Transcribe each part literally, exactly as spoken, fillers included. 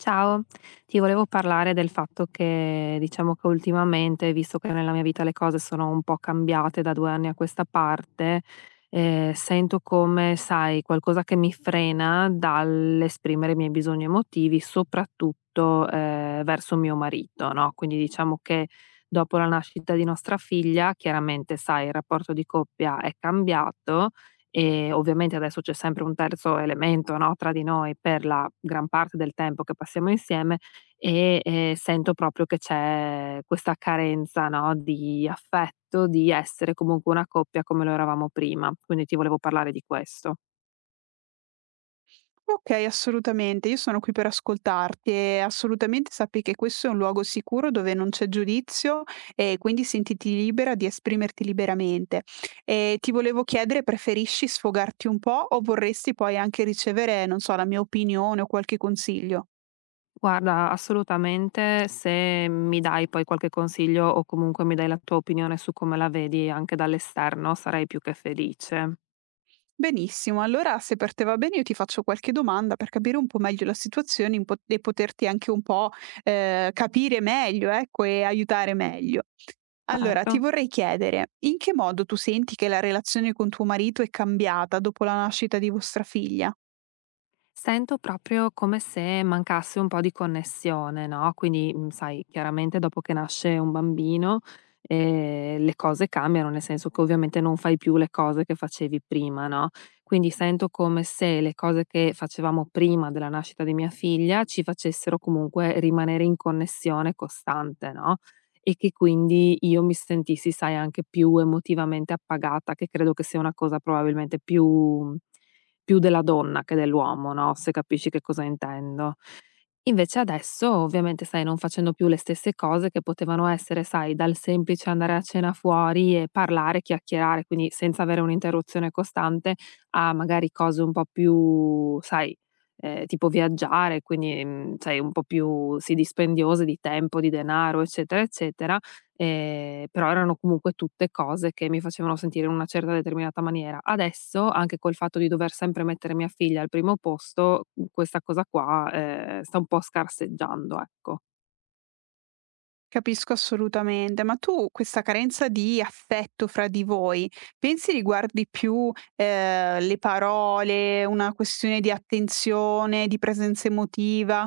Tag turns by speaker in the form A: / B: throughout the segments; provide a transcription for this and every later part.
A: Ciao, ti volevo parlare del fatto che diciamo che ultimamente, visto che nella mia vita le cose sono un po' cambiate da due anni a questa parte, ehm, sento come, sai, qualcosa che mi frena dall'esprimere i miei bisogni emotivi, soprattutto, ehm, verso mio marito, no, quindi diciamo che dopo la nascita di nostra figlia, chiaramente, sai, il rapporto di coppia è cambiato e ovviamente adesso c'è sempre un terzo elemento, no, tra di noi per la gran parte del tempo che passiamo insieme e, ehm, sento proprio che c'è questa carenza, no, di affetto, di essere comunque una coppia come lo eravamo prima. Quindi ti volevo parlare di questo.
B: Okay, assolutamente. Io sono qui per ascoltarti e assolutamente sappi che questo è un luogo sicuro dove non c'è giudizio e quindi sentiti libera di esprimerti liberamente. E ti volevo chiedere, preferisci sfogarti un po' o vorresti poi anche ricevere, non so, la mia opinione o qualche consiglio?
A: Guarda, assolutamente, se mi dai poi qualche consiglio o comunque mi dai la tua opinione su come la vedi anche dall'esterno, sarei più che felice.
B: Benissimo, allora se per te va bene io ti faccio qualche domanda per capire un po' meglio la situazione in po e poterti anche un po', ehm, capire meglio, ecco, e aiutare meglio. Allora,
A: Certo.
B: ti vorrei chiedere, in che modo tu senti che la relazione con tuo marito è cambiata dopo la nascita di vostra figlia?
A: Sento proprio come se mancasse un po' di connessione, no, quindi, mhmm, sai, chiaramente dopo che nasce un bambino, ehm, le cose cambiano, nel senso che ovviamente non fai più le cose che facevi prima, no, quindi sento come se le cose che facevamo prima della nascita di mia figlia ci facessero comunque rimanere in connessione costante, no, e che quindi io mi sentissi, sai, anche più emotivamente appagata, che credo che sia una cosa probabilmente più mhmm, più della donna che dell'uomo, no, se capisci che cosa intendo. Invece adesso, ovviamente, sai, non facendo più le stesse cose che potevano essere, sai, dal semplice andare a cena fuori e parlare, chiacchierare, quindi senza avere un'interruzione costante, a magari cose un po' più, sai, ehm, tipo viaggiare, quindi, mhmm, sai, un po' più, sì, dispendiose di tempo, di denaro, eccetera, eccetera, ehm, però erano comunque tutte cose che mi facevano sentire in una certa determinata maniera. Adesso, anche col fatto di dover sempre mettere mia figlia al primo posto, questa cosa qua, ehm, sta un po' scarseggiando, ecco.
B: Capisco assolutamente, ma tu questa carenza di affetto fra di voi, pensi riguardi più eh, le parole, una questione di attenzione, di presenza emotiva?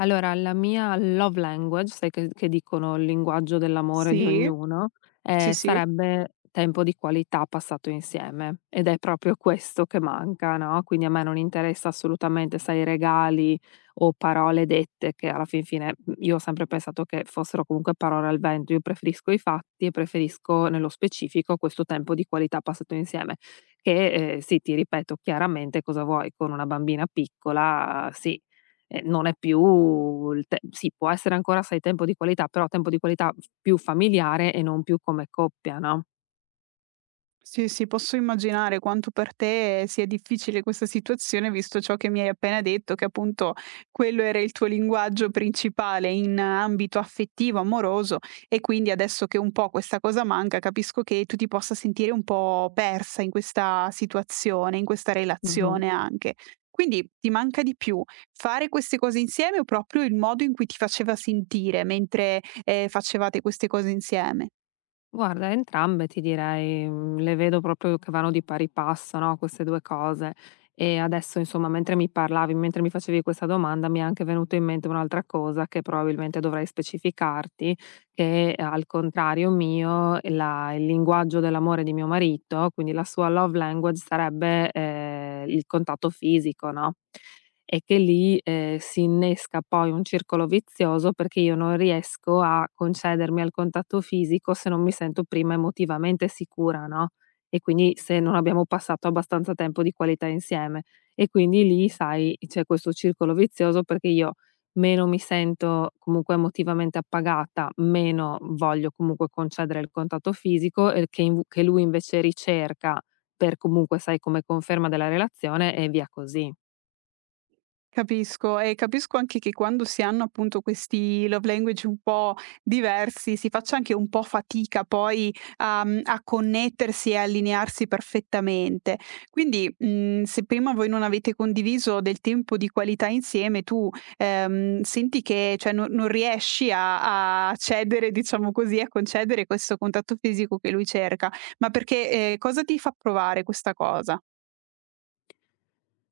A: Allora, la mia love language, sai che che dicono il linguaggio dell'amore di
B: Sì,
A: ognuno,
B: sì,
A: ehm,
B: sì.
A: sarebbe tempo di qualità passato insieme, ed è proprio questo che manca, no, quindi a me non interessa assolutamente, sai, regali o parole dette che alla fin fine, mhmm, io ho sempre pensato che fossero comunque parole al vento. Io preferisco i fatti e preferisco nello specifico questo tempo di qualità passato insieme che, ehm, sì, ti ripeto chiaramente cosa vuoi con una bambina piccola, sì, Ehm, non è più il te sì, può essere ancora, sai, tempo di qualità, però tempo di qualità f più familiare e non più come coppia, no?
B: Sì, sì, posso immaginare quanto per te sia difficile questa situazione, visto ciò che mi hai appena detto, che appunto quello era il tuo linguaggio principale in ambito affettivo, amoroso, e quindi adesso che un po' questa cosa manca, capisco che tu ti possa sentire un po' persa in questa situazione, in questa
A: Mh-mh.
B: relazione anche. Quindi ti manca di più fare queste cose insieme o proprio il modo in cui ti faceva sentire mentre eh, facevate queste cose insieme?
A: Guarda, entrambe ti direi, mhmm, le vedo proprio che vanno di pari passo, no, queste due cose. E adesso insomma mentre mi parlavi, mentre mi facevi questa domanda, mi è anche venuto in mente un'altra cosa che probabilmente dovrei specificarti, che eh, al contrario mio la il linguaggio dell'amore di mio marito, quindi la sua love language sarebbe, ehm, il contatto fisico, no e che lì, ehm, si innesca poi un circolo vizioso perché io non riesco a concedermi al contatto fisico se non mi sento prima emotivamente sicura, no, e quindi se non abbiamo passato abbastanza tempo di qualità insieme. E quindi lì, sai, c'è questo circolo vizioso perché io meno mi sento comunque emotivamente appagata, meno voglio comunque concedere il contatto fisico e che inv che lui invece ricerca per comunque, sai, come conferma della relazione e via così.
B: Capisco e capisco anche che quando si hanno appunto questi love language un po' diversi, si faccia anche un po' fatica poi a mhmm, a connettersi e allinearsi perfettamente. Quindi, mhmm, se prima voi non avete condiviso del tempo di qualità insieme, tu, ehm, senti che cioè non non riesci a a cedere, diciamo così, a concedere questo contatto fisico che lui cerca, ma perché ehm, cosa ti fa provare questa cosa?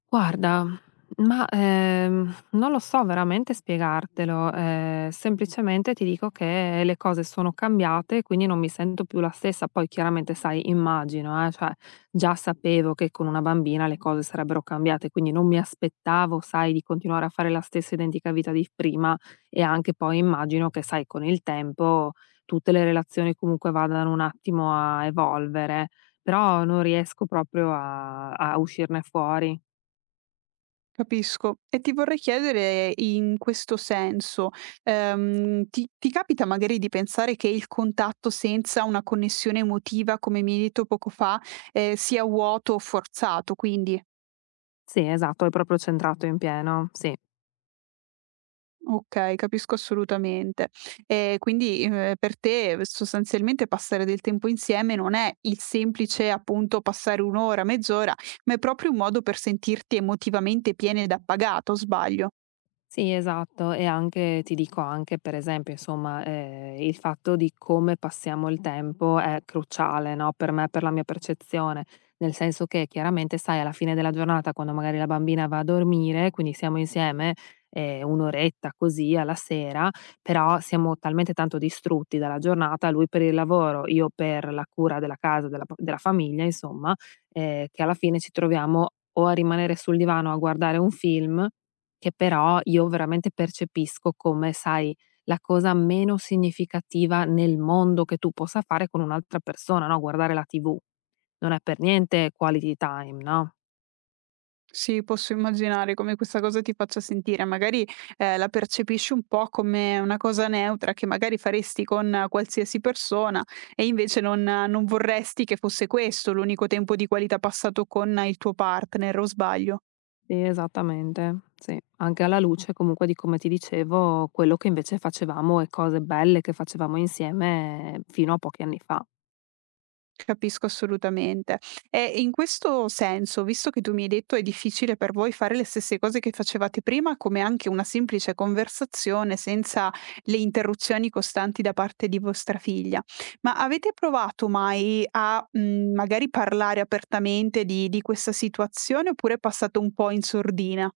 A: Guarda, ma, ehm, non lo so veramente spiegartelo, ehm, semplicemente ti dico che le cose sono cambiate, quindi non mi sento più la stessa. Poi chiaramente sai, immagino, eh, cioè già sapevo che con una bambina le cose sarebbero cambiate, quindi non mi aspettavo, sai, di continuare a fare la stessa identica vita di prima e anche poi immagino che, sai, con il tempo tutte le relazioni comunque vadano un attimo a evolvere, però non riesco proprio a a uscirne fuori.
B: Capisco. E ti vorrei chiedere in questo senso, ehm, ti, ti capita magari di pensare che il contatto senza una connessione emotiva, come mi hai detto poco fa, eh, sia vuoto o forzato? Quindi,
A: Sì, esatto, hai proprio centrato in pieno, sì.
B: ok, capisco assolutamente. Eh, quindi eh, per te sostanzialmente passare del tempo insieme non è il semplice appunto passare un'ora, mezz'ora, ma è proprio un modo per sentirti emotivamente piena ed appagata, o sbaglio?
A: Sì, esatto. E anche ti dico anche per esempio, insomma, ehm, il fatto di come passiamo il tempo è cruciale, no, per me, per la mia percezione. Nel senso che chiaramente, sai, alla fine della giornata quando magari la bambina va a dormire, quindi siamo insieme, ehm, un' oretta così alla sera, però siamo talmente tanto distrutti dalla giornata, lui per il lavoro, io per la cura della casa, della p della famiglia insomma, ehm, che alla fine ci troviamo o a rimanere sul divano a guardare un film che però io veramente percepisco come, sai, la cosa meno significativa nel mondo che tu possa fare con un'altra persona, no, guardare la T V. Non è per niente quality time, no?
B: Sì, posso immaginare come questa cosa ti faccia sentire, magari, ehm, la percepisci un po' come una cosa neutra che magari faresti con eh, qualsiasi persona e invece non eh, non vorresti che fosse questo l'unico tempo di qualità passato con eh, il tuo partner, o sbaglio?
A: Sì, esattamente. Sì, anche alla luce comunque di come ti dicevo, quello che invece facevamo e cose belle che facevamo insieme fino a pochi anni fa.
B: Capisco assolutamente. E in questo senso, visto che tu mi hai detto è difficile per voi fare le stesse cose che facevate prima, come anche una semplice conversazione senza le interruzioni costanti da parte di vostra figlia, ma avete provato mai a mh, magari parlare apertamente di, di questa situazione oppure è passato un po' in sordina?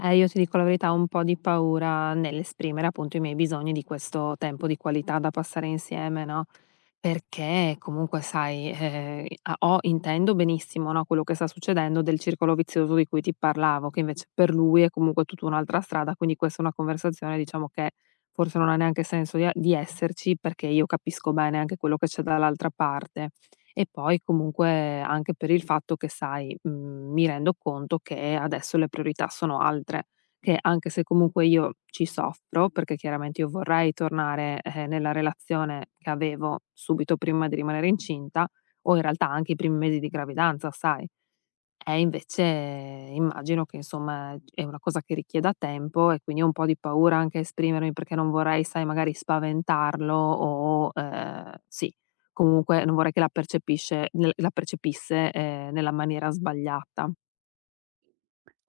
A: Eh, io ti dico la verità, ho un po' di paura nell'esprimere appunto i miei bisogni di questo tempo di qualità da passare insieme, no, perché comunque sai, ehm, a ho intendo benissimo, no, quello che sta succedendo del circolo vizioso di cui ti parlavo, che invece per lui è comunque tutta un'altra strada, quindi questa è una conversazione diciamo che forse non ha neanche senso di a di esserci, perché io capisco bene anche quello che c'è dall'altra parte. E poi comunque anche per il fatto che sai, mhmm, mi rendo conto che adesso le priorità sono altre, che anche se comunque io ci soffro, perché chiaramente io vorrei tornare, eh, nella relazione che avevo subito prima di rimanere incinta, o in realtà anche i primi mesi di gravidanza, sai? Eh, invece immagino che insomma è una cosa che richieda tempo e quindi ho un po' di paura anche a esprimermi perché non vorrei, sai, magari spaventarlo o ehm, sì, comunque non vorrei che la percepisce nel la percepisse, ehm, nella maniera sbagliata.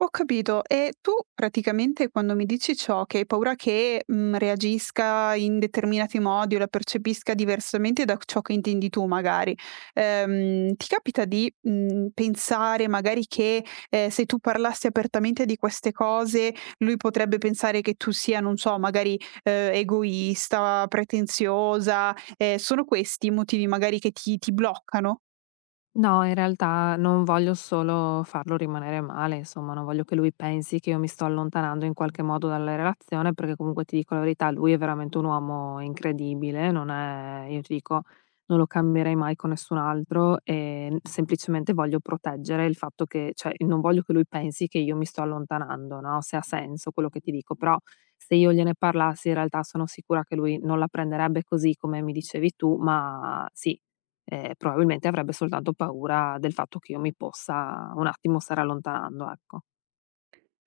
B: Ho capito. E tu praticamente quando mi dici ciò, che hai paura che, mhmm, reagisca in determinati modi o la percepisca diversamente da ciò che intendi tu magari, ehm, ti capita di, mhmm, pensare magari che, ehm, se tu parlassi apertamente di queste cose, lui potrebbe pensare che tu sia, non so, magari, ehm, egoista, pretenziosa, ehm, sono questi i motivi magari che ti ti bloccano?
A: No, in realtà non voglio solo farlo rimanere male, insomma, non voglio che lui pensi che io mi sto allontanando in qualche modo dalla relazione, perché comunque ti dico la verità, lui è veramente un uomo incredibile, non è, io ti dico, non lo cambierei mai con nessun altro e semplicemente voglio proteggere il fatto che, cioè, non voglio che lui pensi che io mi sto allontanando, no? Se ha senso quello che ti dico, però se io gliene parlassi, in realtà sono sicura che lui non la prenderebbe così come mi dicevi tu, ma sì ehm, probabilmente avrebbe soltanto paura del fatto che io mi possa un attimo stare allontanando, ecco.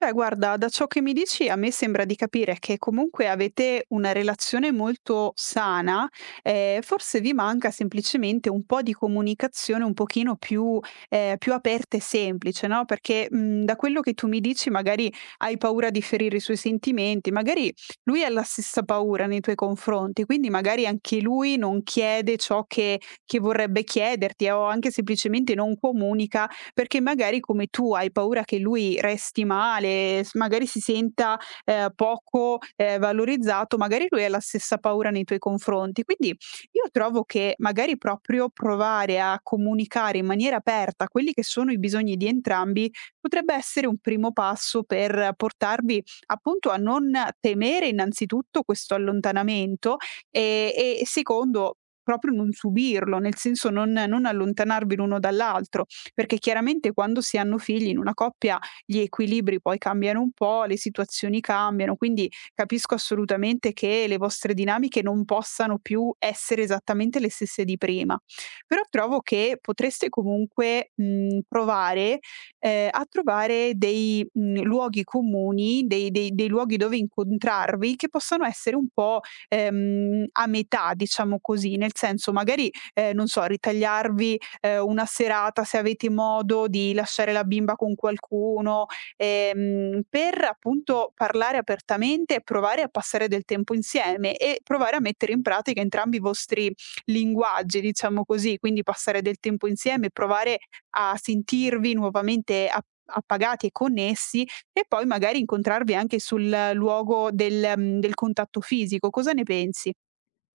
B: Beh, guarda, da ciò che mi dici a me sembra di capire che comunque avete una relazione molto sana, eh, forse vi manca semplicemente un po' di comunicazione un pochino più, eh, più aperta e semplice, no? Perché mh, da quello che tu mi dici magari hai paura di ferire i suoi sentimenti, magari lui ha la stessa paura nei tuoi confronti, quindi magari anche lui non chiede ciò che, che vorrebbe chiederti eh, o anche semplicemente non comunica perché magari come tu hai paura che lui resti male, s magari si senta, ehm, poco, ehm, valorizzato, magari lui ha la stessa paura nei tuoi confronti. Quindi io trovo che magari proprio provare a comunicare in maniera aperta quelli che sono i bisogni di entrambi, potrebbe essere un primo passo per portarvi appunto a non temere innanzitutto questo allontanamento e e secondo proprio non subirlo, nel senso non non allontanarvi l'uno dall'altro perché chiaramente quando si hanno figli in una coppia gli equilibri poi cambiano un po', le situazioni cambiano, quindi capisco assolutamente che le vostre dinamiche non possano più essere esattamente le stesse di prima. Però trovo che potreste comunque mh, provare eh, a trovare dei mh, luoghi comuni, dei, dei- dei luoghi dove incontrarvi che possano essere un po' ehm, a metà, diciamo così, nel senso magari, eh, non so, ritagliarvi ehm, una serata, se avete modo di lasciare la bimba con qualcuno, ehm, per appunto parlare apertamente e provare a passare del tempo insieme e provare a mettere in pratica entrambi i vostri linguaggi, diciamo così, quindi passare del tempo insieme, provare a sentirvi nuovamente a appagati e connessi e poi magari incontrarvi anche sul luogo del mhmm, del contatto fisico. Cosa ne pensi?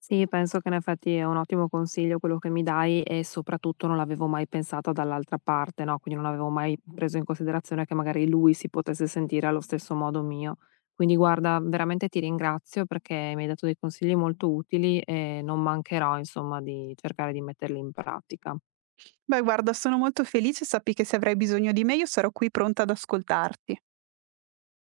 A: Sì, penso che in effetti è un ottimo consiglio quello che mi dai e soprattutto non l'avevo mai pensata dall'altra parte, no, quindi non avevo mai preso in considerazione che magari lui si potesse sentire allo stesso modo mio. Quindi guarda, veramente ti ringrazio perché mi hai dato dei consigli molto utili e non mancherò, insomma, di cercare di metterli in pratica.
B: Beh guarda, sono molto felice, sappi che se avrai bisogno di me io sarò qui pronta ad ascoltarti.